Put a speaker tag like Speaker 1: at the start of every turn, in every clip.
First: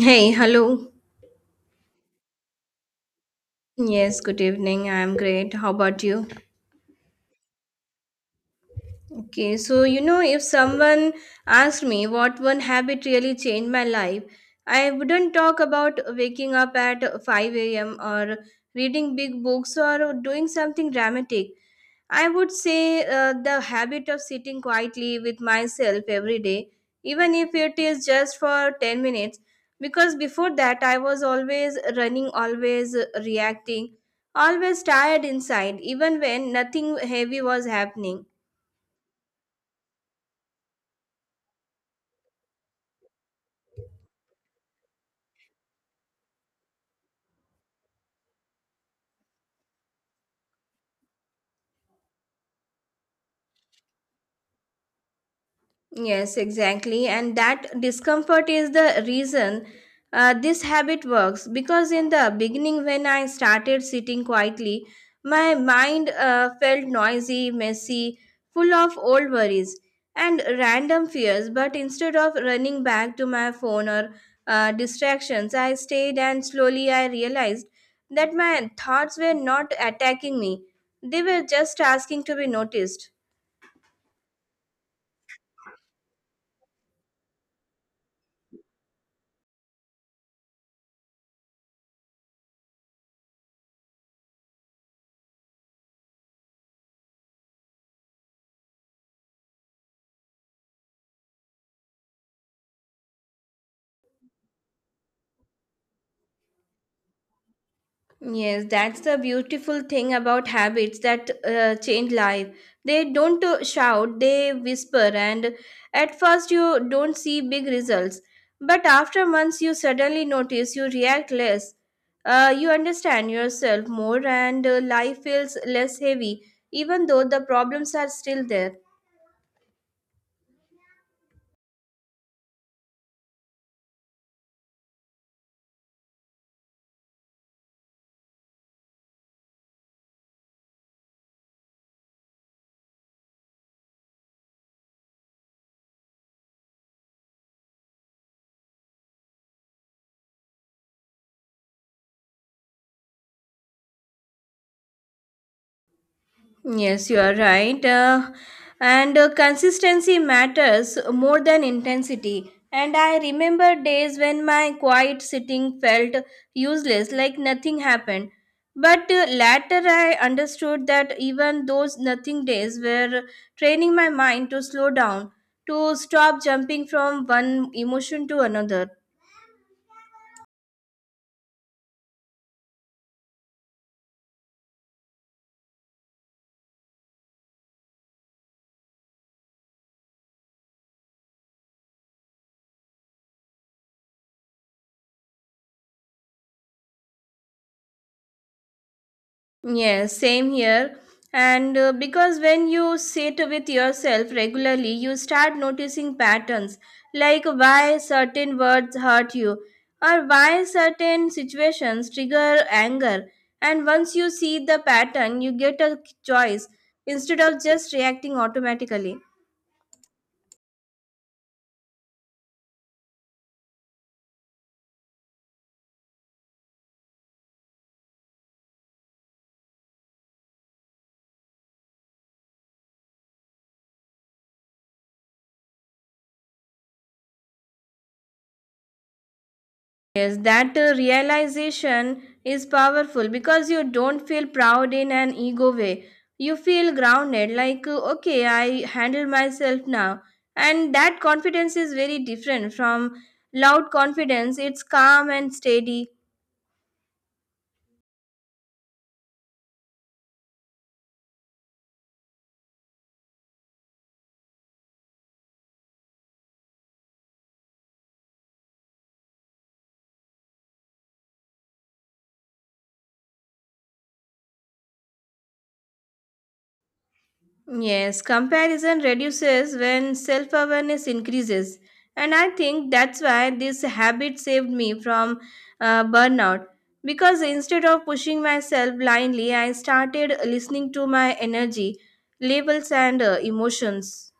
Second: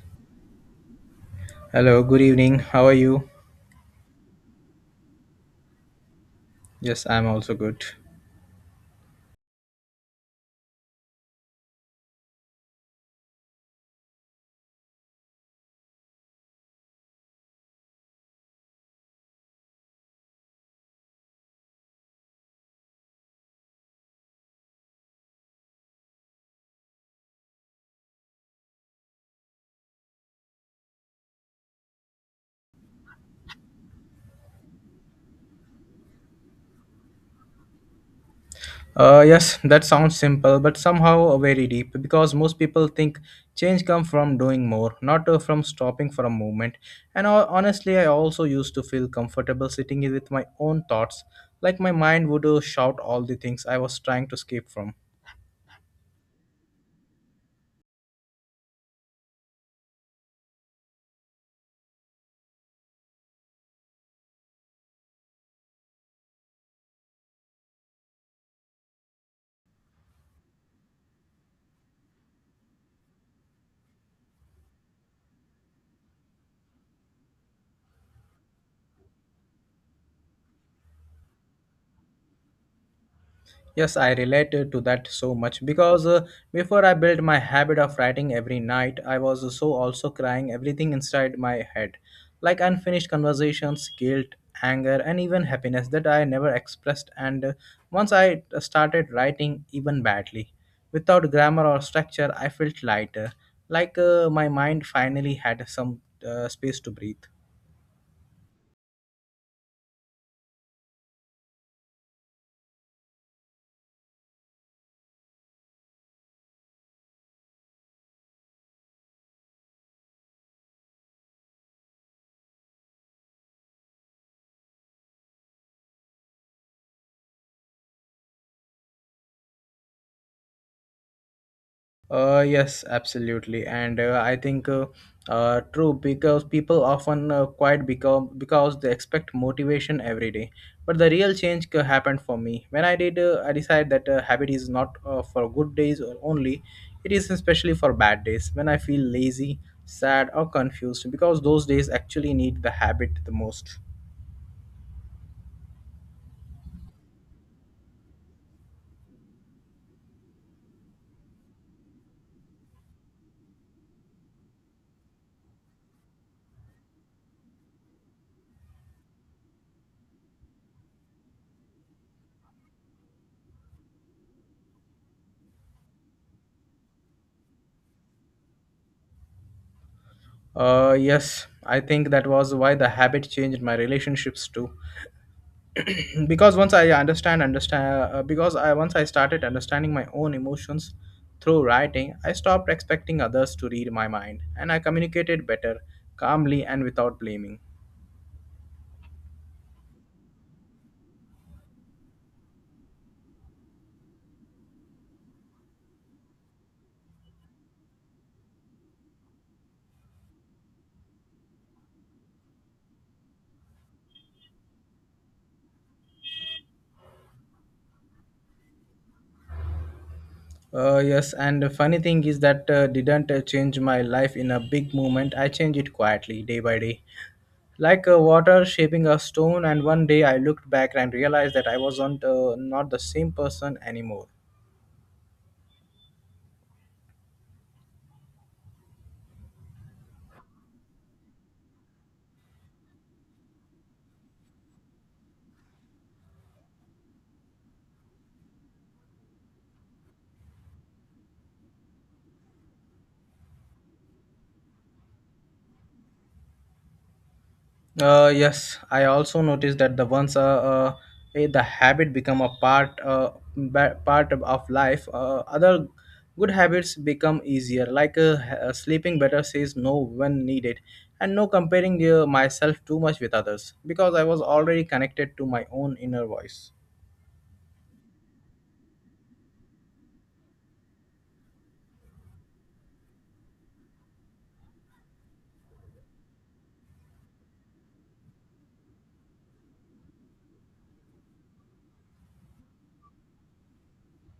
Speaker 1: Hey, hello.
Speaker 2: Hello, good evening. How are you?
Speaker 1: Yes, good evening. I'm great. How about you?
Speaker 2: Yes, I'm also good.
Speaker 1: Okay, so you know, if someone asked me what one habit really changed my life, I wouldn't talk about waking up at 5 a.m. or reading big books or doing something dramatic. I would say the habit of sitting quietly with myself every day, even if it is just for 10 minutes, because before that I was always running, always reacting, always tired inside, even when nothing heavy was happening.
Speaker 2: Yes, that sounds simple, but somehow very deep because most people think change comes from doing more, not from stopping for a moment. And honestly, I also used to feel comfortable sitting with my own thoughts, like my mind would shout all the things I was trying to escape from.
Speaker 1: Yes, exactly. And that discomfort is the reason this habit works. Because in the beginning, when I started sitting quietly, my mind felt noisy, messy, full of old worries and random fears. But instead of running back to my phone or distractions, I stayed and slowly I realized that my thoughts were not attacking me, they were just asking to be noticed.
Speaker 2: Yes, I relate to that so much because before I built my habit of writing every night, I was so also crying everything inside my head, like unfinished conversations, guilt, anger, and even happiness that I never expressed. And once I started writing, even badly, without grammar or structure, I felt lighter, like my mind finally had some space to breathe.
Speaker 1: Yes, that's the beautiful thing about habits that change life. They don't shout, they whisper, and at first you don't see big results. But after months, you suddenly notice you react less. You understand yourself more, and life feels less heavy, even though the problems are still there.
Speaker 2: Yes, absolutely, and I think true because people often quite become because they expect motivation every day. But the real change happened for me when I did. I decided that habit is not for good days only; it is especially for bad days when I feel lazy, sad, or confused because those days actually need the habit the most.
Speaker 1: Yes, you are right. And consistency matters more than intensity. And I remember days when my quiet sitting felt useless, like nothing happened. But later I understood that even those nothing days were training my mind to slow down, to stop jumping from one emotion to another.
Speaker 2: Yes, I think that was why the habit changed my relationships too. Because once I started understanding my own emotions through writing, I stopped expecting others to read my mind, and I communicated better, calmly and without blaming.
Speaker 1: Yes, same here. And because when you sit with yourself regularly, you start noticing patterns like why certain words hurt you or why certain situations trigger anger. And once you see the pattern, you get a choice instead of just reacting automatically.
Speaker 2: Yes, and the funny thing is that didn't change my life in a big moment. I changed it quietly day by day, like water shaping a stone, and one day I looked back and realized that I wasn't not the same person anymore.
Speaker 1: Yes, that realization is powerful because you don't feel proud in an ego way. You feel grounded, like, okay, I handle myself now. And that confidence is very different from loud confidence. It's calm and steady.
Speaker 2: Yes, I also noticed that the once eh, the habit become a part of life, other good habits become easier. Like sleeping better, says no when needed, and no comparing myself too much with others because I was already connected to my own inner voice.
Speaker 1: Yes, comparison reduces when self awareness increases. And I think that's why this habit saved me from burnout. Because instead of pushing myself blindly, I started listening to my energy, labels, and emotions.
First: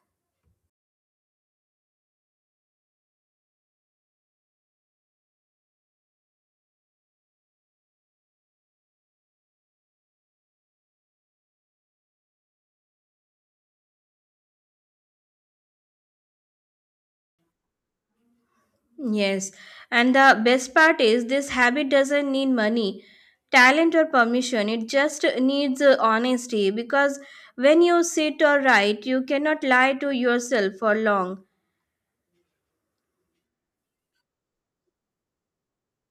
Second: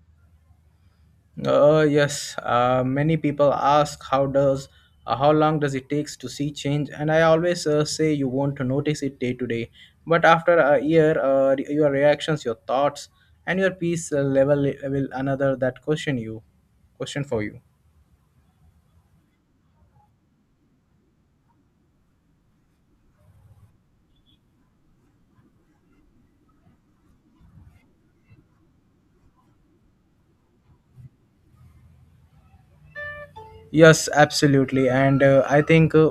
Speaker 2: Yes, many people ask how does how long does it takes to see change, and I always say you want to notice it day to day. But after a year, your reactions, your thoughts, and your peace level will another that question for you.
Speaker 1: Yes, and the best part is this habit doesn't need money, talent, or permission. It just needs honesty because when you sit or write, you cannot lie to yourself for long.
Speaker 2: Yes, absolutely, and uh, I think uh,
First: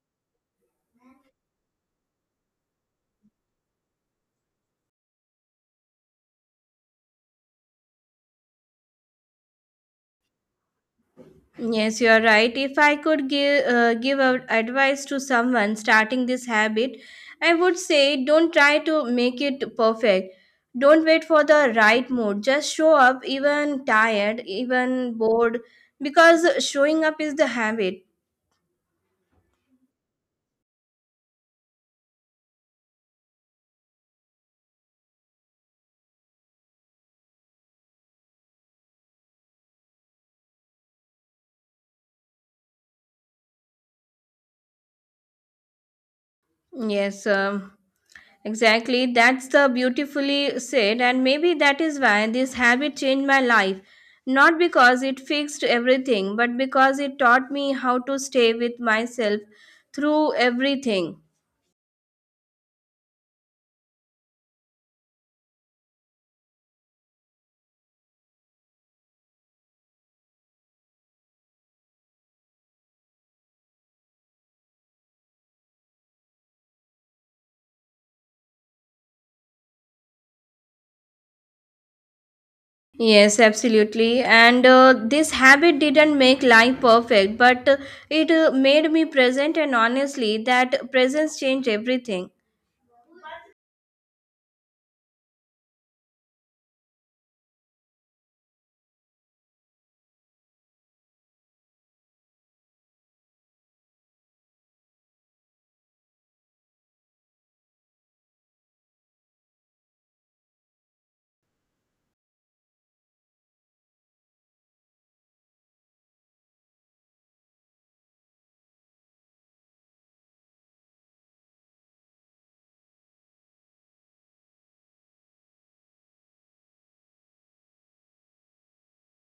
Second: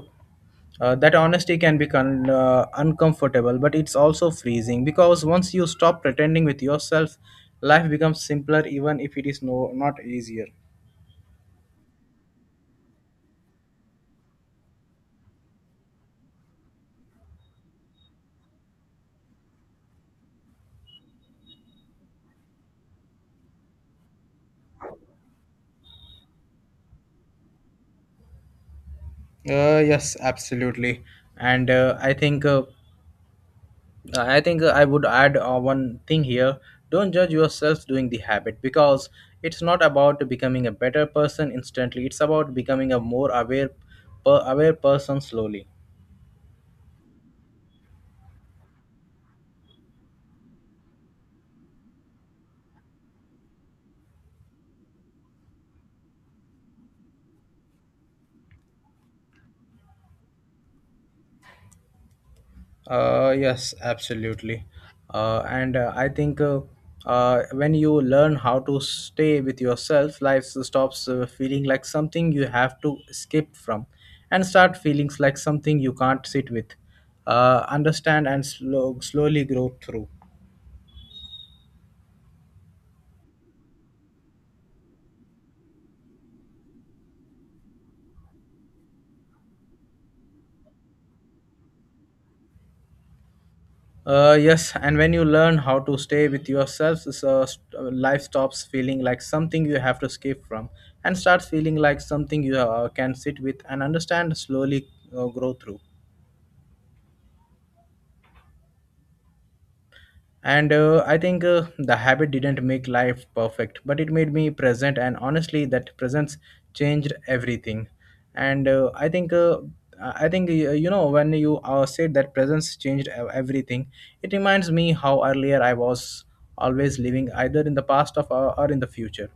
Speaker 2: uh, that honesty can be uncomfortable, but it's also freezing because once you stop pretending with yourself, life becomes simpler, even if it is not easier.
Speaker 1: Yes, you are right. If I could give out advice to someone starting this habit, I would say don't try to make it perfect. Don't wait for the right mood. Just show up even tired, even bored because showing up is the habit.
Speaker 2: Yes, absolutely. And I think I would add one thing here. Don't judge yourself doing the habit because it's not about becoming a better person instantly. It's about becoming a more aware person slowly.
Speaker 1: Yes, exactly, that's the beautifully said, and maybe that is why this habit changed my life. Not because it fixed everything, but because it taught me how to stay with myself through everything.
Speaker 2: Yes, absolutely. And I think when you learn how to stay with yourself, life stops feeling like something you have to escape from and start feelings like something you can't sit with, understand, and slowly grow through.
Speaker 1: Yes, absolutely. And this habit didn't make life perfect, but it made me present, and honestly, that presence changed everything.
Speaker 2: Yes, and when you learn how to stay with yourself, life stops feeling like something you have to escape from and starts feeling like something you can sit with and understand, slowly grow through. And I think the habit didn't make life perfect, but it made me present. And honestly, that presence changed everything. And I think. I think you know when you said that presence changed everything. It reminds me how earlier I was always living either in the past of or in the future,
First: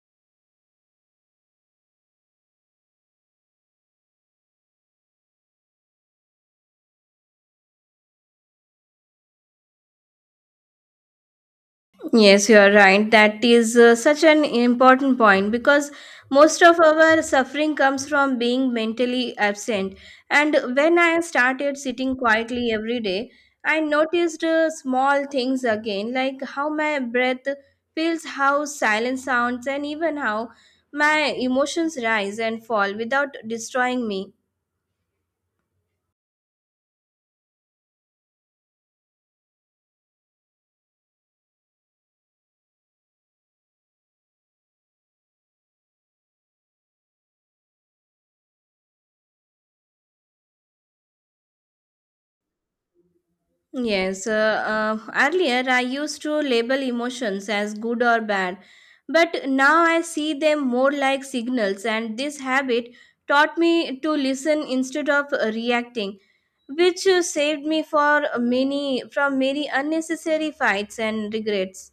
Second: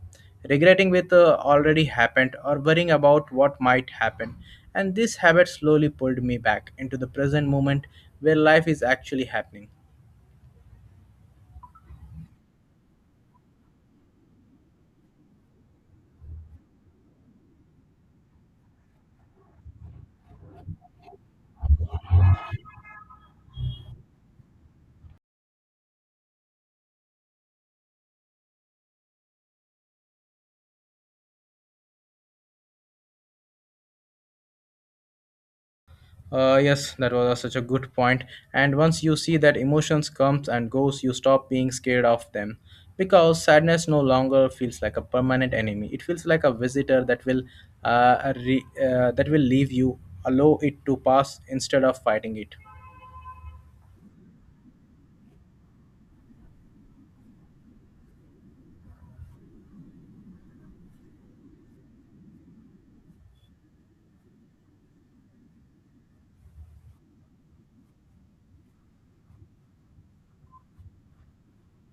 Speaker 2: regretting with already happened or worrying about what might happen. And this habit slowly pulled me back into the present moment where life is actually happening.
Speaker 1: Yes, you are right. That is such an important point because most of our suffering comes from being mentally absent. And when I started sitting quietly every day, I noticed small things again, like how my breath feels, how silence sounds, and even how my emotions rise and fall without destroying me.
Speaker 2: Yes, that was such a good point. And once you see that emotions comes and goes, you stop being scared of them, because sadness no longer feels like a permanent enemy. It feels like a visitor that will, that will leave you, allow it to pass instead of fighting it.
Speaker 1: Yes, earlier I used to label emotions as good or bad, but now I see them more like signals, and this habit taught me to listen instead of reacting, which saved me for many from many unnecessary fights and regrets.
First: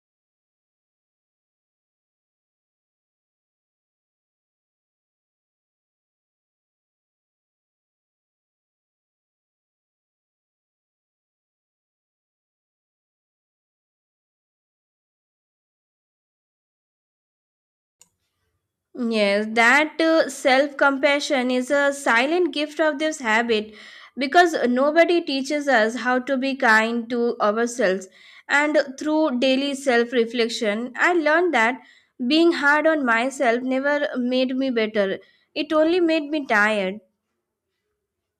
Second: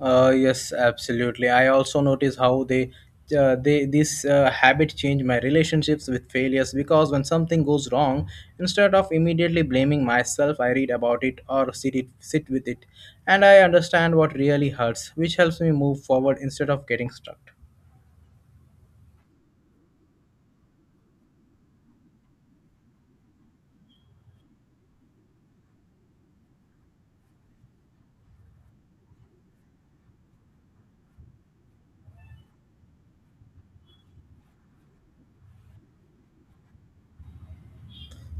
Speaker 2: Yes, absolutely. I also notice how they this habit change my relationships with failures because when something goes wrong, instead of immediately blaming myself, I read about it or sit with it, and I understand what really hurts, which helps me move forward instead of getting stuck.
Speaker 1: Yes, that self compassion is a silent gift of this habit because nobody teaches us how to be kind to ourselves. And through daily self reflection, I learned that being hard on myself never made me better, it only made me tired.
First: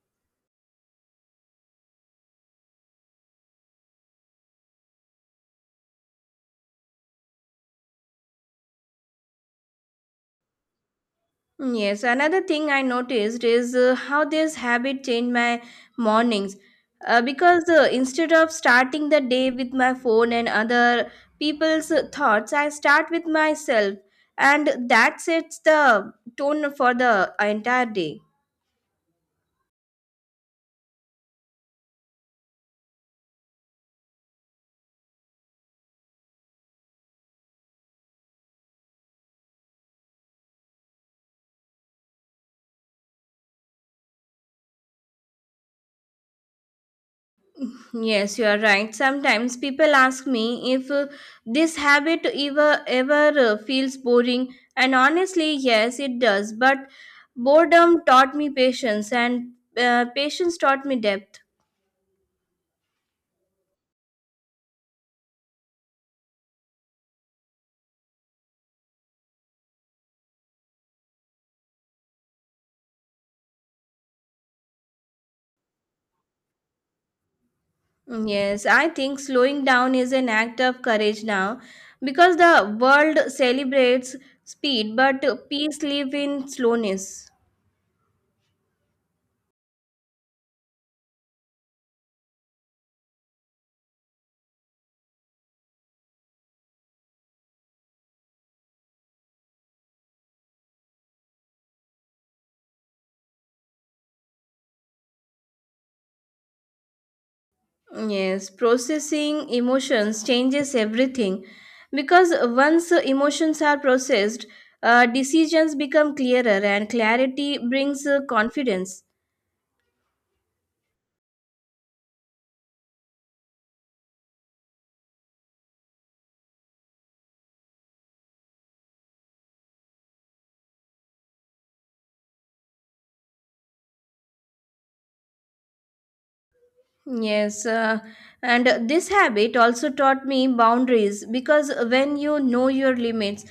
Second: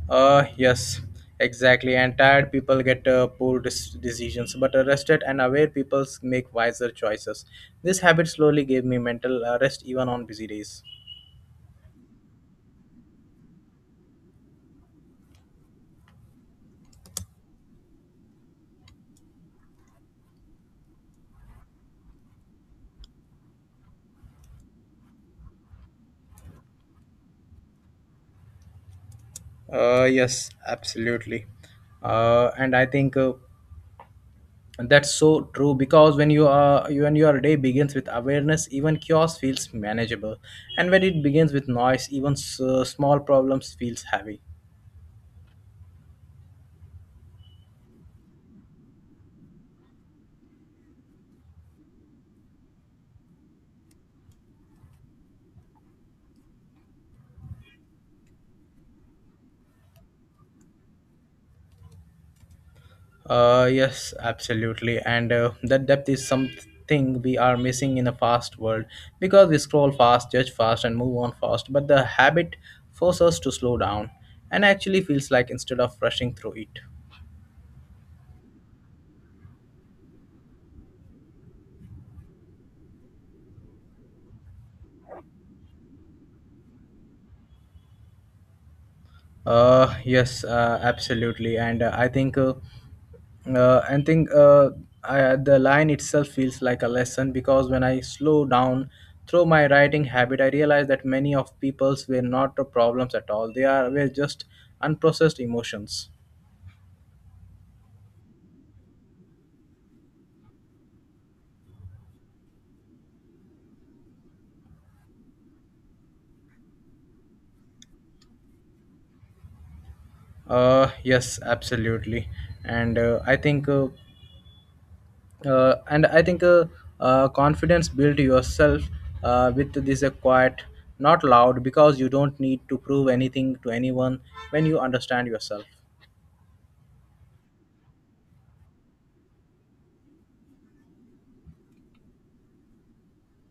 Speaker 2: Yes, exactly. And tired people get poor decisions, but rested and aware people make wiser choices. This habit slowly gave me mental rest even on busy days.
Speaker 1: Yes, another thing I noticed is how this habit changed my mornings. Because instead of starting the day with my phone and other people's thoughts, I start with myself, and that sets the tone for the entire day.
Speaker 2: Yes, absolutely. And I think that's so true because when your day begins with awareness, even chaos feels manageable, and when it begins with noise, even small problems feels heavy.
Speaker 1: Yes, you are right. Sometimes people ask me if this habit ever feels boring, and honestly, yes, it does. But boredom taught me patience, and patience taught me depth.
Speaker 2: Yes, absolutely. And that depth is something we are missing in a fast world because we scroll fast, judge fast, and move on fast. But the habit forces us to slow down and actually feels like instead of rushing through it.
Speaker 1: Mm, yes, I think slowing down is an act of courage now because the world celebrates speed, but peace lives in slowness.
Speaker 2: Yes, absolutely, and I think, I think I, the line itself feels like a lesson because when I slow down through my writing habit, I realized that many of people's were not the problems at all. They are were just unprocessed emotions.
Speaker 1: Mm, yes, processing emotions changes everything because once emotions are processed, decisions become clearer, and clarity brings confidence.
Speaker 2: Yes, absolutely, and I think. And I think confidence built yourself with this quiet, not loud, because you don't need to prove anything to anyone when you understand yourself.
Speaker 1: Yes, and this habit also taught me boundaries because when you know your limits,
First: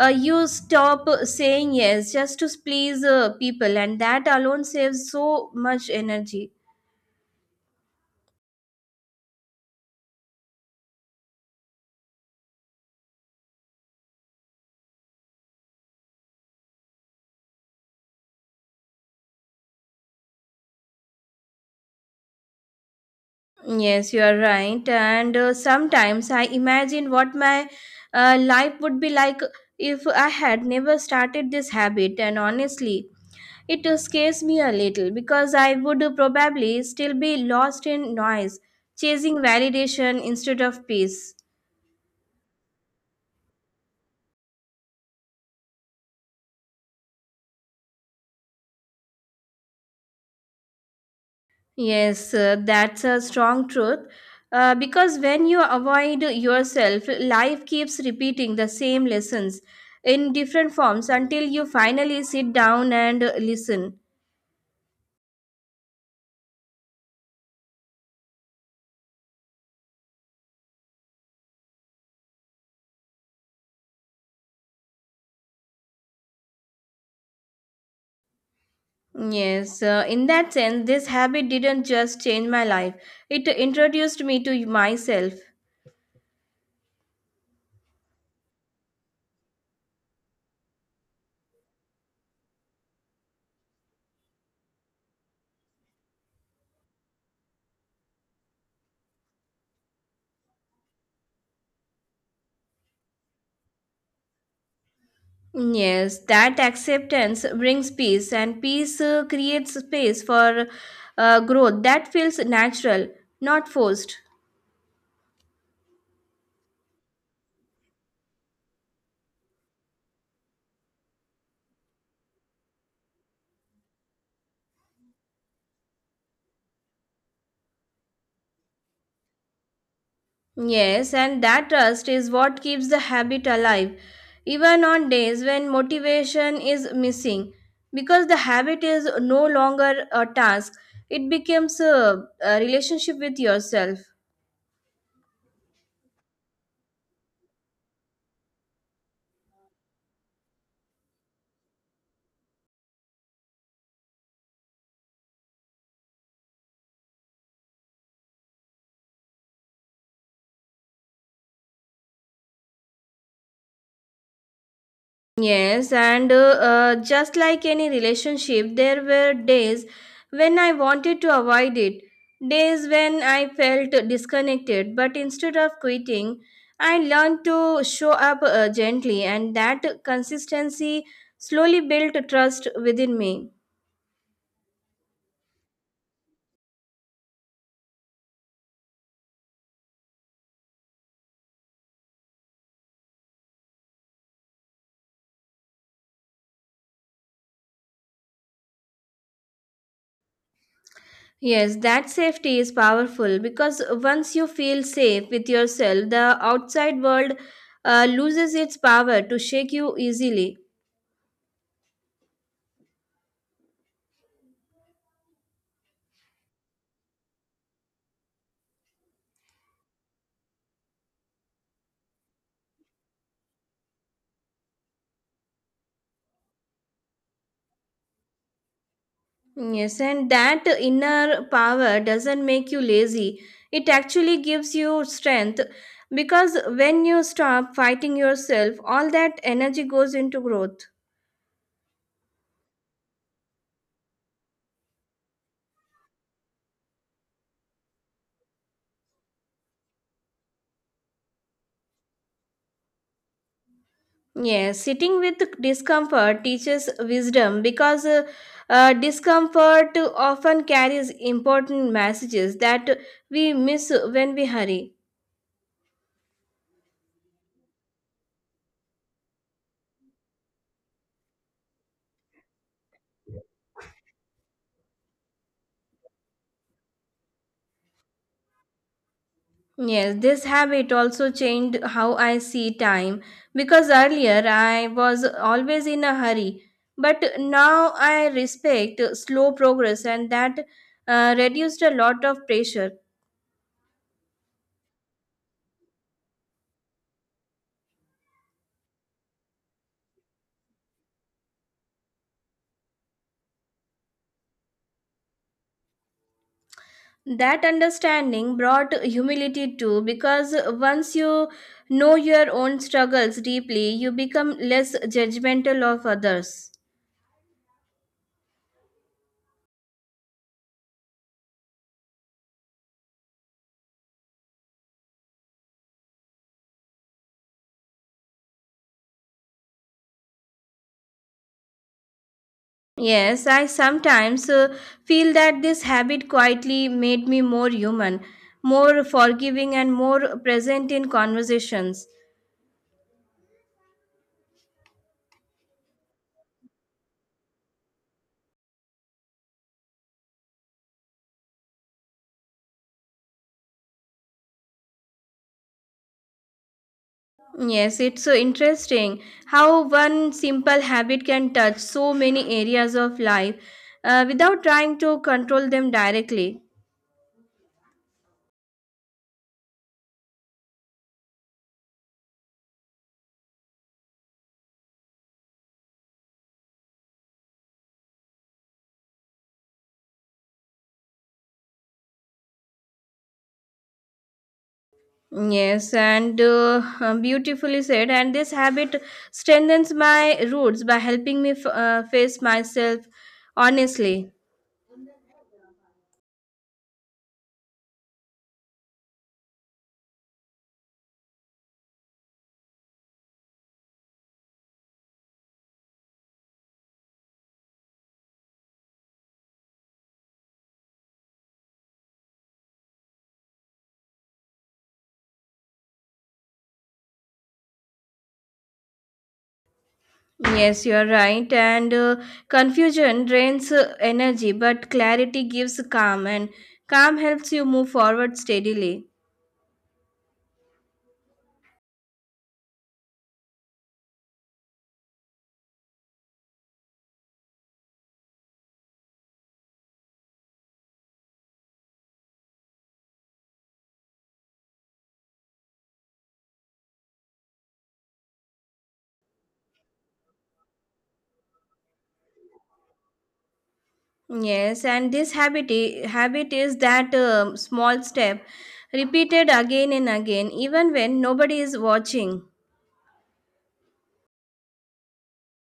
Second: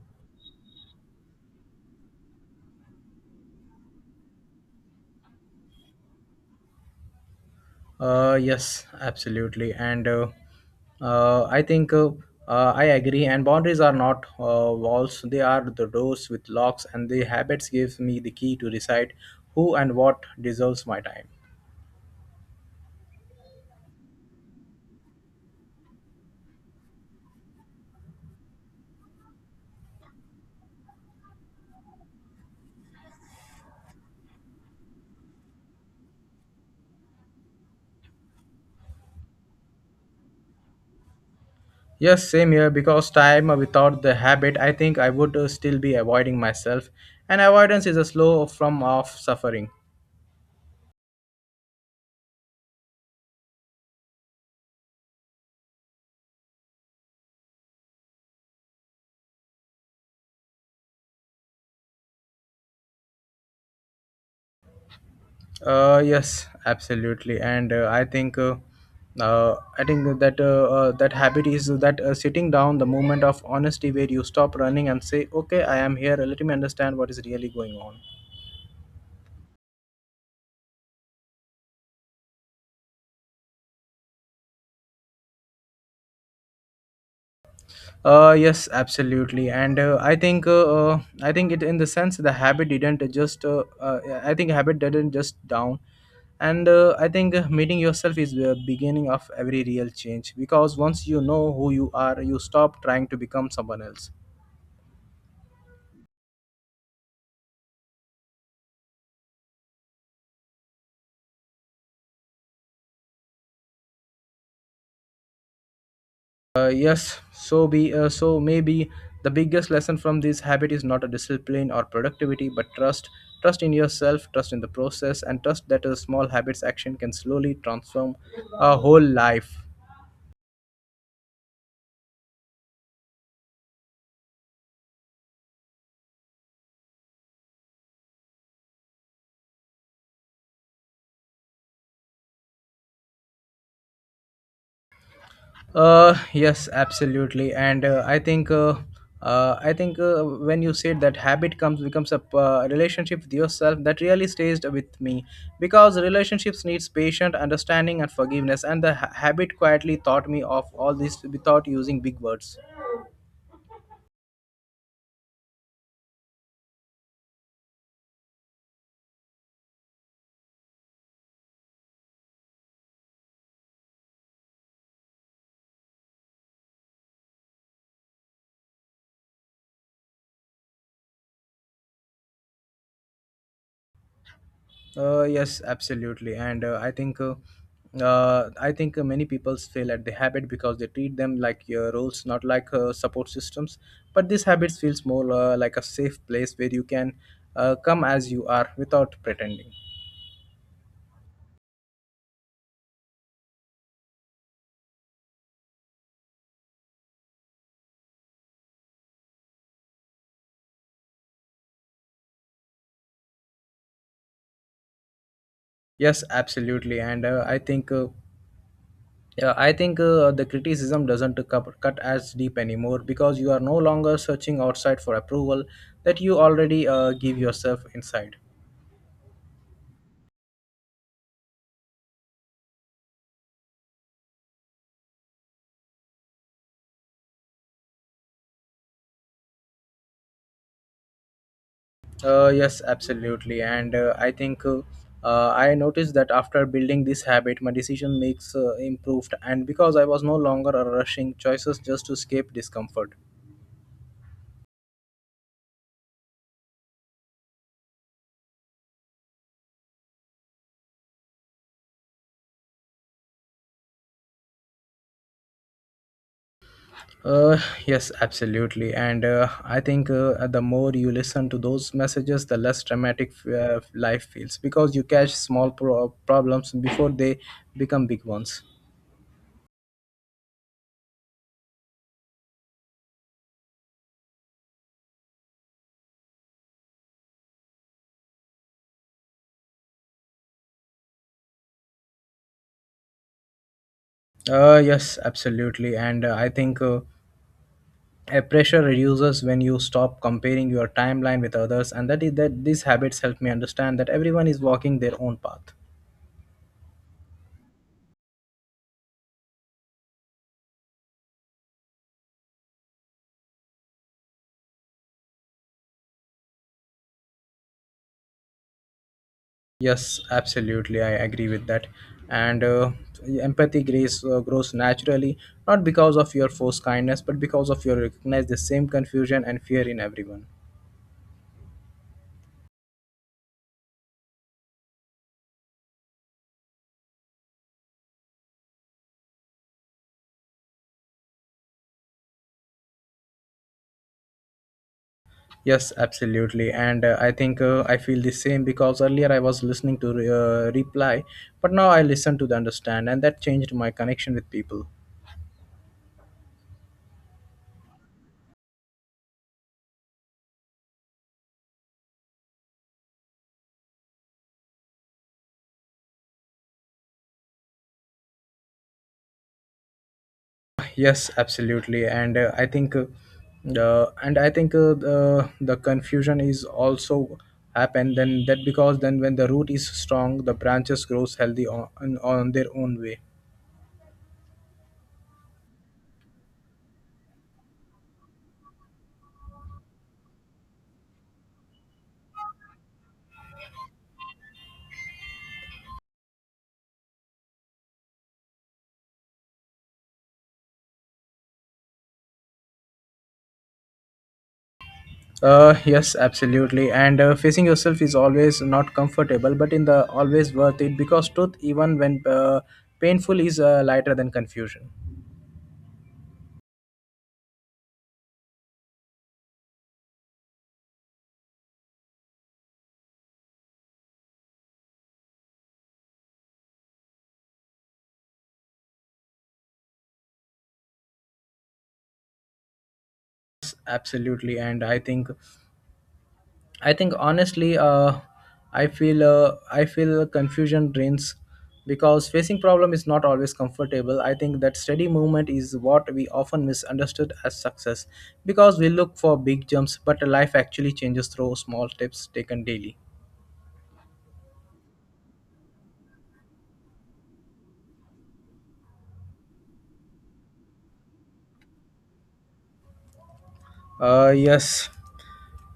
Speaker 1: you stop saying yes just to please people, and that alone saves so much energy.
Speaker 2: Yes, absolutely, and uh, i think uh, I agree, and boundaries are not walls. They are the doors with locks, and the habits gives me the key to decide who and what deserves my time.
Speaker 1: Yes, you are right. And sometimes I imagine what my life would be like if I had never started this habit, and honestly, it scares me a little because I would probably still be lost in noise, chasing validation instead of peace.
Speaker 2: Yes, same here. Because time without the habit, I think I would still be avoiding myself. And avoidance is a slow from of suffering.
Speaker 1: Yes, that's a strong truth. Because when you avoid yourself, life keeps repeating the same lessons in different forms until you finally sit down and listen.
Speaker 2: Yes, absolutely. And I think that that habit is that sitting down, the moment of honesty, where you stop running and say, "Okay, I am here. Let me understand what is really going on."
Speaker 1: Yes, in that sense, this habit didn't just change my life, it introduced me to myself.
Speaker 2: Yes, absolutely, and I think it in the sense the habit didn't just I think habit didn't just down, and I think meeting yourself is the beginning of every real change because once you know who you are, you stop trying to become someone else.
Speaker 1: Yes, that acceptance brings peace, and peace creates space for growth that feels natural, not forced.
Speaker 2: Yes, so maybe the biggest lesson from this habit is not a discipline or productivity, but trust, trust in yourself, trust in the process, and trust that a small habits action can slowly transform a whole life.
Speaker 1: Yes, and that trust is what keeps the habit alive, even on days when motivation is missing. Because the habit is no longer a task, it becomes a relationship with yourself.
Speaker 2: Yes, absolutely, and I think when you said that habit comes becomes a relationship with yourself, that really stays with me because relationships needs patient understanding and forgiveness, and the habit quietly taught me of all this without using big words.
Speaker 1: Yes, and just like any relationship, there were days when I wanted to avoid it, days when I felt disconnected. But instead of quitting, I learned to show up gently, and that consistency slowly built trust within me.
Speaker 2: Yes, absolutely, and I think many people fail at the habit because they treat them like roles, not like support systems. But this habit feels more like a safe place where you can come as you are without pretending.
Speaker 1: Yes, that safety is powerful because once you feel safe with yourself, the outside world loses its power to shake you easily.
Speaker 2: Yes, absolutely, and I think the criticism doesn't cut as deep anymore because you are no longer searching outside for approval that you already give yourself inside.
Speaker 1: Yes, and that inner power doesn't make you lazy. It actually gives you strength because when you stop fighting yourself, all that energy goes into growth.
Speaker 2: Yes, absolutely. And I think I noticed that after building this habit, my decision makes improved. And because I was no longer rushing choices just to escape discomfort.
Speaker 1: Yes, sitting with discomfort teaches wisdom because discomfort often carries important messages that we miss when we hurry.
Speaker 2: Uh, yes, absolutely. And I think the more you listen to those messages, the less dramatic life feels because you catch small problems before they become big ones.
Speaker 1: Yes, this habit also changed how I see time because earlier I was always in a hurry, but now I respect slow progress and that reduced a lot of pressure.
Speaker 2: Yes, absolutely. And I think. A pressure reduces when you stop comparing your timeline with others, and that is that these habits help me understand that everyone is walking their own path.
Speaker 1: That understanding brought humility too because once you know your own struggles deeply, you become less judgmental of others.
Speaker 2: Yes, absolutely, I agree with that. And empathy grows, grows naturally, not because of your forced kindness but because of your recognize the same confusion and fear in everyone.
Speaker 1: Yes, I sometimes feel that this habit quietly made me more human, more forgiving, and more present in conversations.
Speaker 2: Yes, absolutely. And uh, i think uh, i feel the same because earlier I was listening to reply, but now I listen to the understand, and that changed my connection with people.
Speaker 1: Yes, it's so interesting how one simple habit can touch so many areas of life without trying to control them directly.
Speaker 2: Yes, absolutely. And I think and I think the confusion is also happen then that because then when the root is strong the branches grows healthy on their own way.
Speaker 1: Yes, and beautifully said. And this habit strengthens my roots by helping me face myself honestly.
Speaker 2: Yes, absolutely. And Facing yourself is always not comfortable, but in the always worth it because truth, even when painful, is lighter than confusion.
Speaker 1: Yes, you are right. And confusion drains energy, but clarity gives calm, and calm helps you move forward steadily.
Speaker 2: Yes, absolutely. And i think I think honestly, I feel, I feel confusion drains because facing problem is not always comfortable. I think that steady movement is what we often misunderstood as success because we look for big jumps, but life actually changes through small steps taken daily.
Speaker 1: Yes, and this habit, habit is that small step repeated again and again, even when nobody is watching.
Speaker 2: Uh, yes.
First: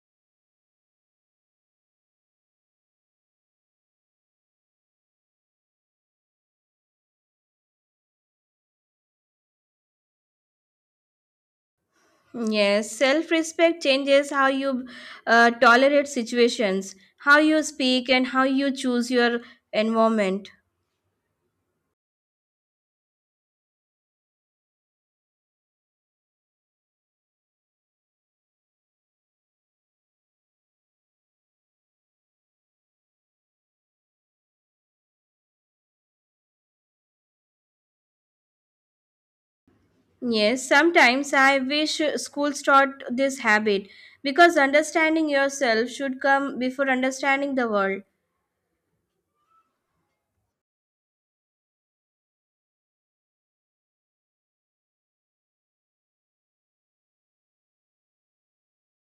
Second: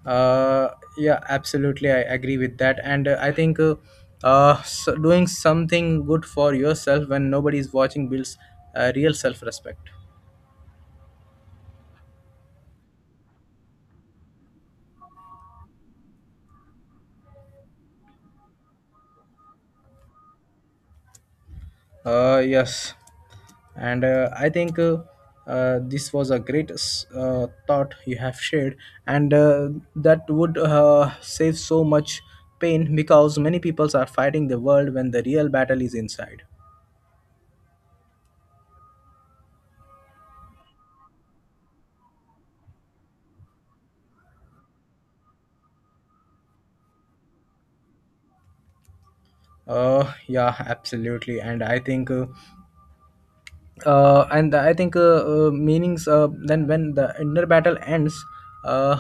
Speaker 2: Uh, yeah, absolutely. I agree with that. And I think so doing something good for yourself when nobody is watching builds real self-respect.
Speaker 1: Yes, self respect changes how you tolerate situations, how you speak, and how you choose your environment.
Speaker 2: Yes. and I think this was a great thought you have shared, and that would save so much pain because many peoples are fighting the world when the real battle is inside.
Speaker 1: Yes, sometimes I wish schools taught this habit because understanding yourself should come before understanding the world.
Speaker 2: Yeah, absolutely. And I think and I think Meanings then when the inner battle ends, uh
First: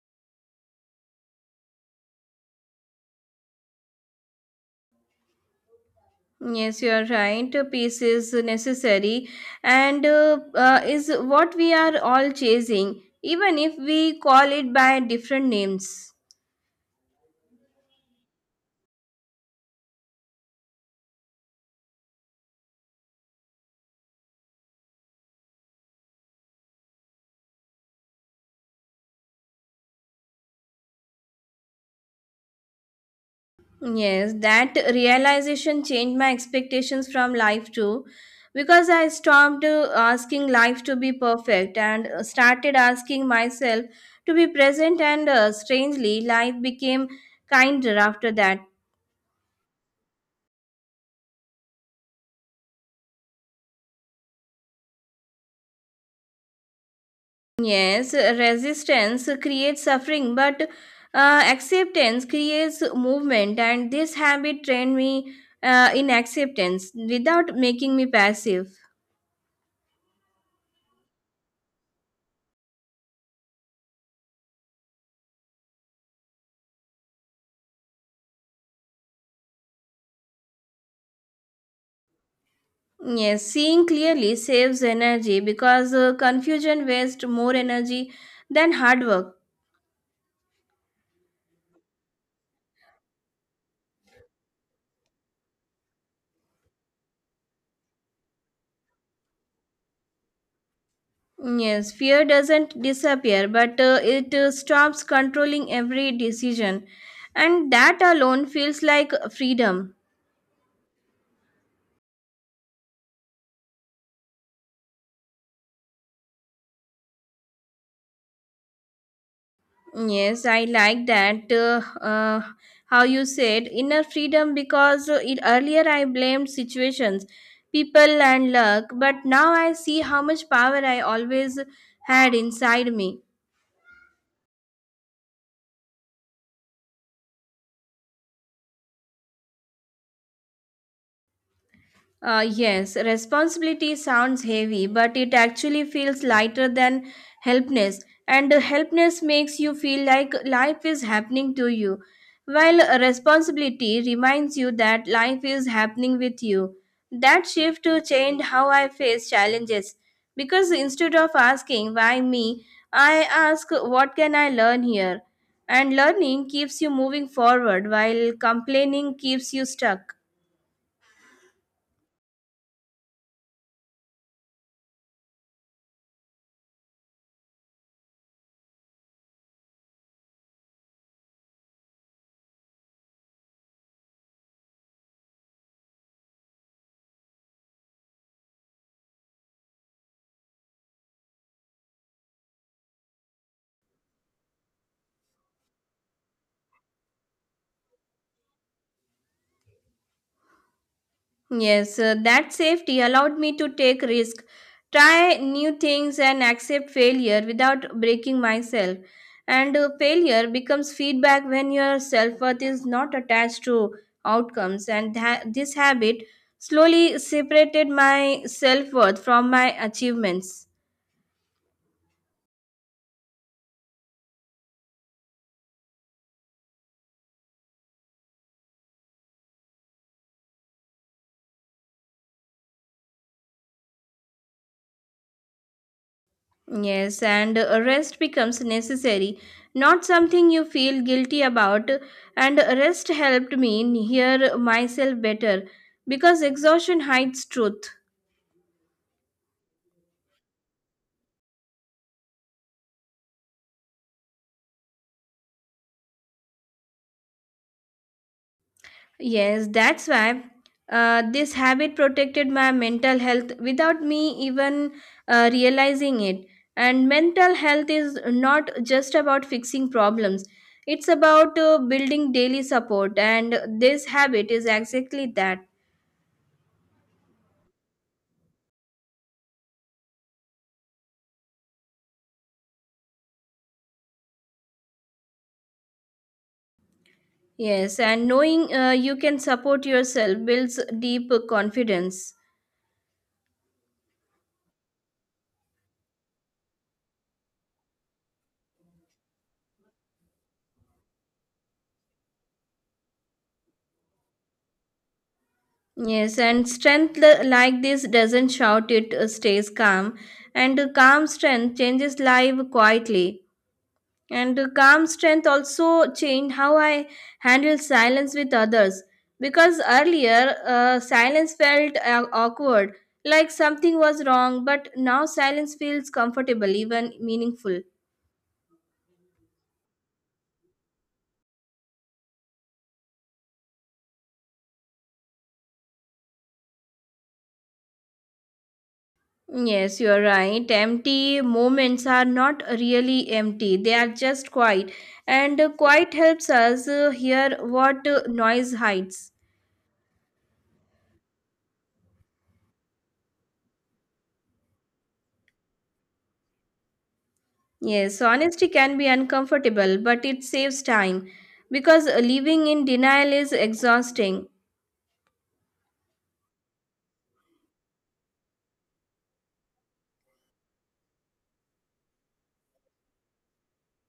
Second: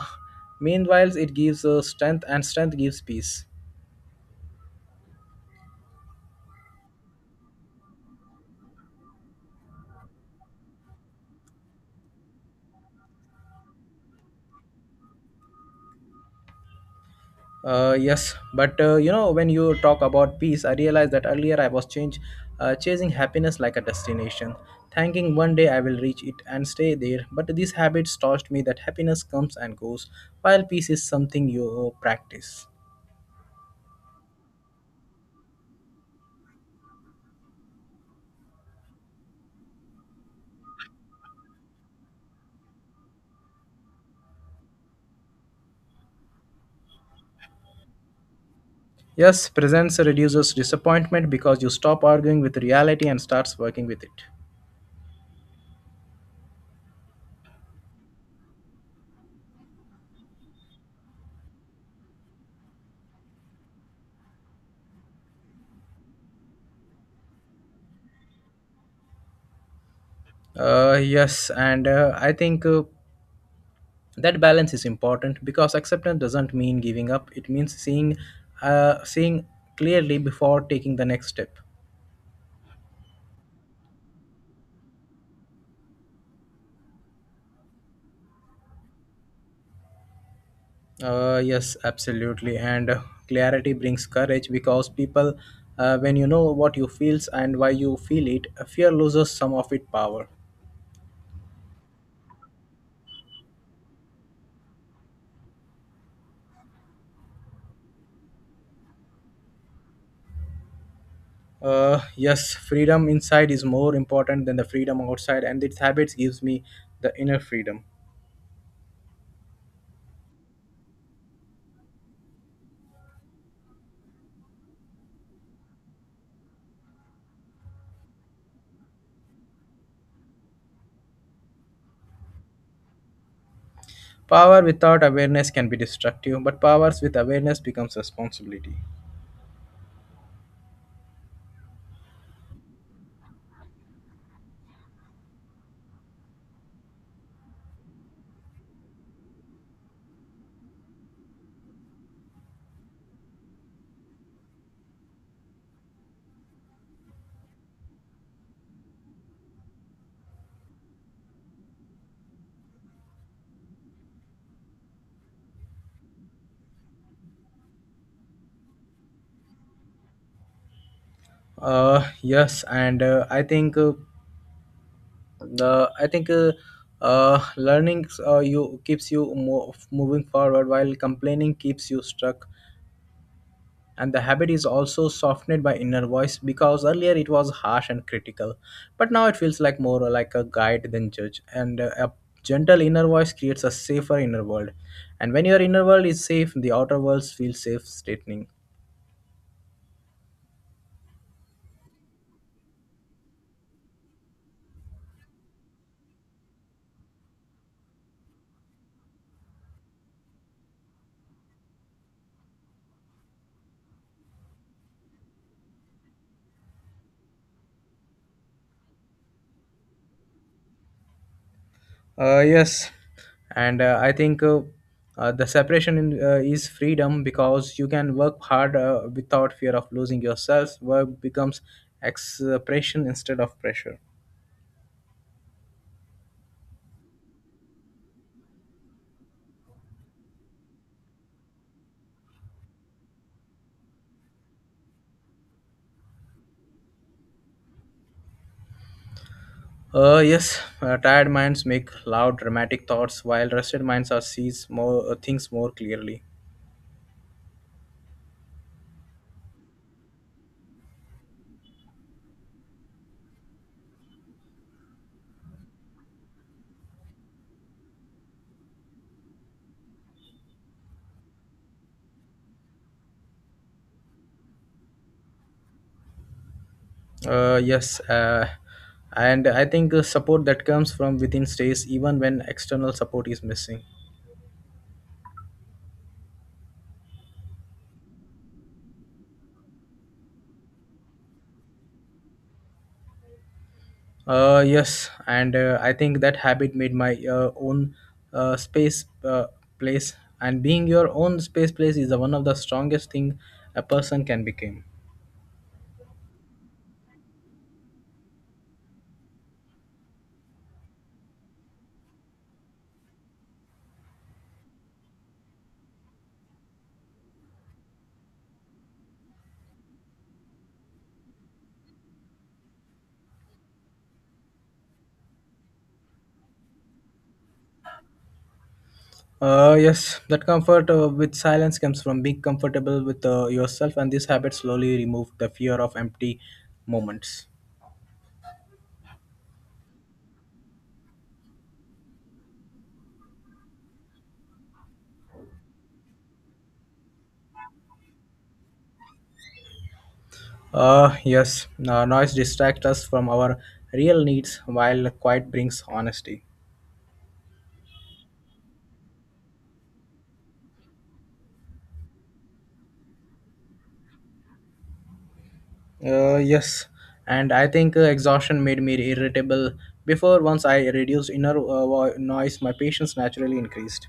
Speaker 2: meanwhile it gives strength, and strength gives peace.
Speaker 1: Yes, you are right. Peace is necessary and is what we are all chasing, even if we call it by different names.
Speaker 2: Yes, but you know, when you talk about peace, I realized that earlier I was chasing happiness like a destination, thinking one day I will reach it and stay there. But these habits taught me that happiness comes and goes, while peace is something you practice.
Speaker 1: Yes, that realization changed my expectations from life too because I stopped asking life to be perfect and started asking myself to be present and strangely life became kinder after that.
Speaker 2: Yes, presence reduces disappointment because you stop arguing with reality and starts working with it.
Speaker 1: Yes, resistance creates suffering but acceptance creates movement and this habit trained me in acceptance without making me passive.
Speaker 2: Yes, and I think. That balance is important because acceptance doesn't mean giving up, it means seeing, seeing clearly before taking the next step.
Speaker 1: Yes, seeing clearly saves energy because confusion wastes more energy than hard work.
Speaker 2: Yes absolutely. And Clarity brings courage because people, when you know what you feels and why you feel it, fear loses some of its power.
Speaker 1: Yes, fear doesn't disappear, but it stops controlling every decision, and that alone feels like freedom.
Speaker 2: Yes, freedom inside is more important than the freedom outside, and its habits gives me the inner freedom.
Speaker 1: Yes, I like that. How you said inner freedom because earlier I blamed situations, people, and luck, but now I see how much power I always had inside me.
Speaker 2: Power without awareness can be destructive, but powers with awareness becomes responsibility.
Speaker 1: Yes, responsibility sounds heavy, but it actually feels lighter than helpness. And helpness makes you feel like life is happening to you, while responsibility reminds you that life is happening with you. That shift to change how I face challenges. Because instead of asking, why me, I ask, what can I learn here? And learning keeps you moving forward, while complaining keeps you stuck.
Speaker 2: Yes, and I think the I think learning you keeps you moving forward, while complaining keeps you stuck. And the habit is also softened by inner voice because earlier it was harsh and critical, but now it feels like more like a guide than judge. And a gentle inner voice creates a safer inner world, and when your inner world is safe, the outer world feels safe, straightening.
Speaker 1: Yes, that safety allowed me to take risk, try new things and accept failure without breaking myself. And failure becomes feedback when your self-worth is not attached to outcomes and this habit slowly separated my self-worth from my achievements.
Speaker 2: Yes, and I think the separation is freedom because you can work hard without fear of losing yourself. Work becomes expression instead of pressure.
Speaker 1: Yes, and rest becomes necessary, not something you feel guilty about. And rest helped me hear myself better because exhaustion hides truth.
Speaker 2: Yes, Tired minds make loud, dramatic thoughts, while rested minds are sees more things more clearly.
Speaker 1: Yes, that's why this habit protected my mental health without me even realizing it. And mental health is not just about fixing problems, it's about building daily support, and this habit is exactly that.
Speaker 2: Yes, and I think support that comes from within stays even when external support is missing.
Speaker 1: Yes, and knowing you can support yourself builds deep confidence.
Speaker 2: Yes, and I think that habit made my own space place, and being your own space place is the one of the strongest thing a person can become.
Speaker 1: Yes, and strength like this doesn't shout, it stays calm. And calm strength changes life quietly. And calm strength also changed how I handle silence with others. Because earlier, silence felt awkward, like something was wrong, but now silence feels comfortable, even meaningful.
Speaker 2: Yes, that comfort with silence comes from being comfortable with yourself, and this habit slowly remove the fear of empty moments.
Speaker 1: Yes, you are right. Empty moments are not really empty, they are just quiet. And quiet helps us hear what noise hides.
Speaker 2: Yes, Noise distracts us from our real needs, while quiet brings honesty.
Speaker 1: Yes, honesty can be uncomfortable, but it saves time because living in denial is exhausting.
Speaker 2: Yes, and I think exhaustion made me irritable. Before, once I reduced inner noise, my patience naturally increased.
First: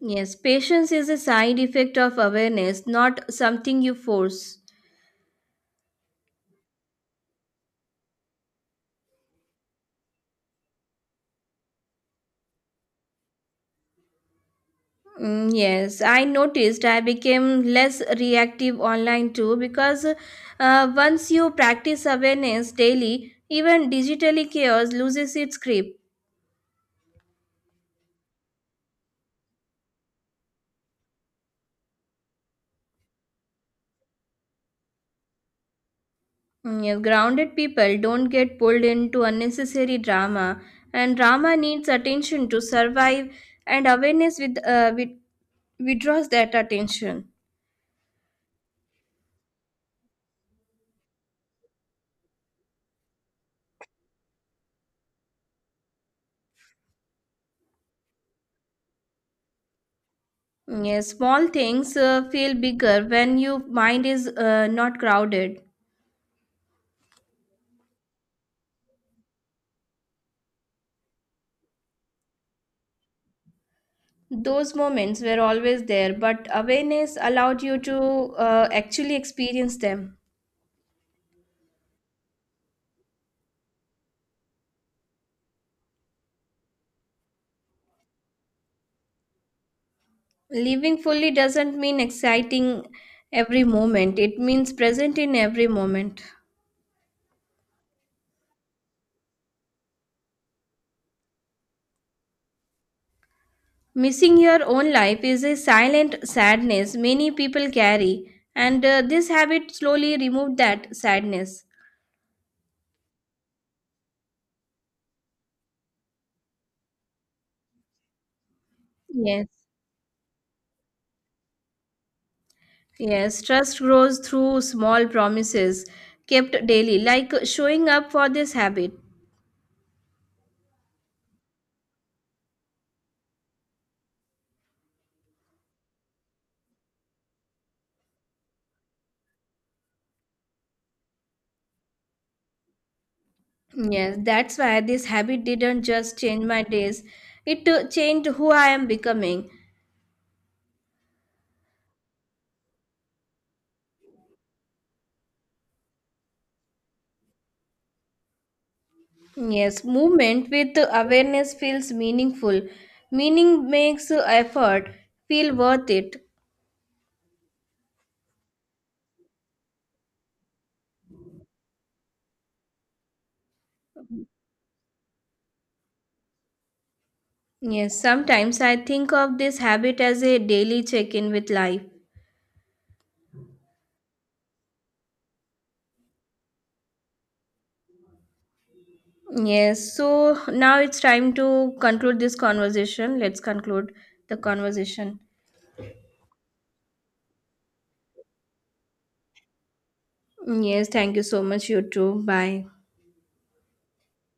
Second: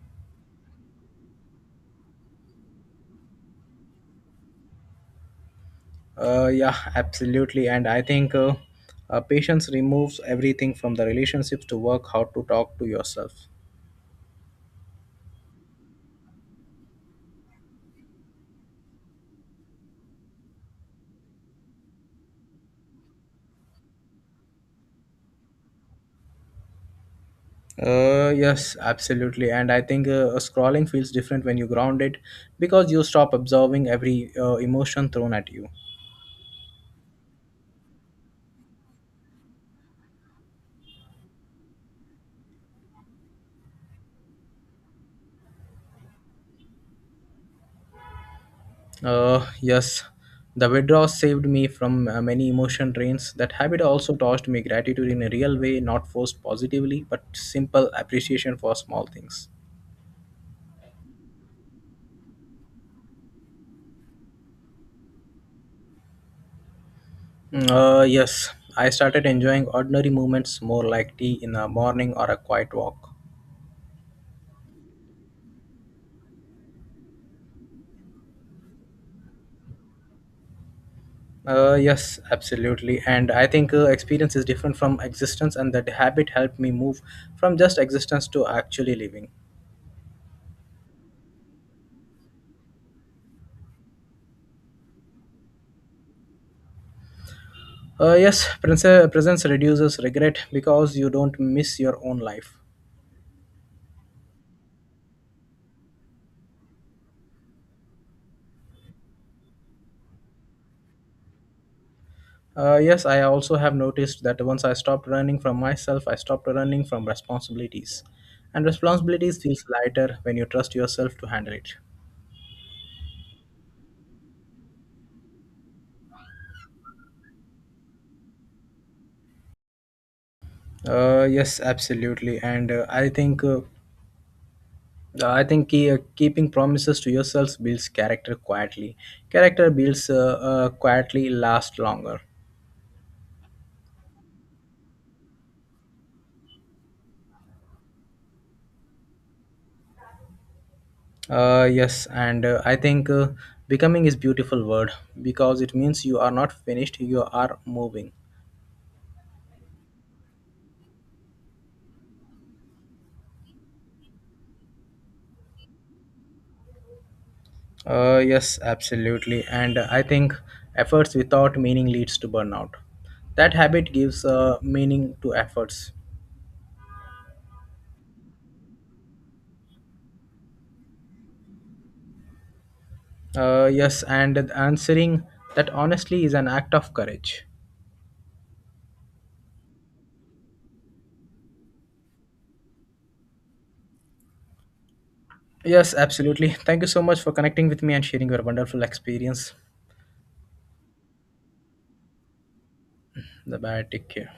Speaker 1: Yes, patience is a side effect of awareness, not something you force.
Speaker 2: Yeah, absolutely. And I think patience removes everything from the relationships to work, how to talk to yourself.
Speaker 1: Mm, yes, I noticed I became less reactive online too because once you practice awareness daily, even digitally chaos loses its grip.
Speaker 2: Yes, absolutely. And I think scrolling feels different when you ground it because you stop absorbing every emotion thrown at you.
Speaker 1: Mm, yes, grounded people don't get pulled into unnecessary drama, and drama needs attention to survive, and awareness with withdraws that attention.
Speaker 2: Yes, the withdrawal saved me from many emotion drains. That habit also taught me gratitude in a real way, not forced positively, but simple appreciation for small things.
Speaker 1: Mm, yes, small things feel bigger when your mind is not crowded.
Speaker 2: Yes, I started enjoying ordinary moments more like tea in the morning or a quiet walk.
Speaker 1: Those moments were always there, but awareness allowed you to actually experience them.
Speaker 2: Yes, absolutely. And I think experience is different from existence, and that habit helped me move from just existence to actually living.
Speaker 1: Living fully doesn't mean exciting every moment, it means present in every moment.
Speaker 2: Presence reduces regret because you don't miss your own life.
Speaker 1: Missing your own life is a silent sadness many people carry, and this habit slowly removed that sadness.
Speaker 2: Yes, I also have noticed that once I stopped running from myself, I stopped running from responsibilities. And responsibilities
Speaker 1: Yes,
Speaker 2: feels lighter when you trust yourself to handle it.
Speaker 1: yes, trust grows through small promises kept daily, like showing up for this habit.
Speaker 2: Yes, absolutely. And I think ke- keeping promises to yourselves builds character quietly. Character builds quietly last longer.
Speaker 1: Yes, that's why this habit didn't just change my days, it changed who I am becoming.
Speaker 2: Yes, and I think becoming is beautiful word because it means you are not finished, you are moving.
Speaker 1: Yes, movement with awareness feels meaningful. Meaning makes effort feel worth it.
Speaker 2: Yes, absolutely. And I think efforts without meaning leads to burnout. That habit gives meaning to efforts.
Speaker 1: Yes, sometimes I think of this habit as a daily check in with life.
Speaker 2: Yes, and answering that honestly is an act of courage.
Speaker 1: Yes, so now it's time to conclude this conversation. Let's conclude the conversation.
Speaker 2: Yes, absolutely. Thank you so much for connecting with me and sharing your wonderful experience.
Speaker 1: Yes, thank you so much, you too. Bye.
Speaker 2: Bye bye. Take care.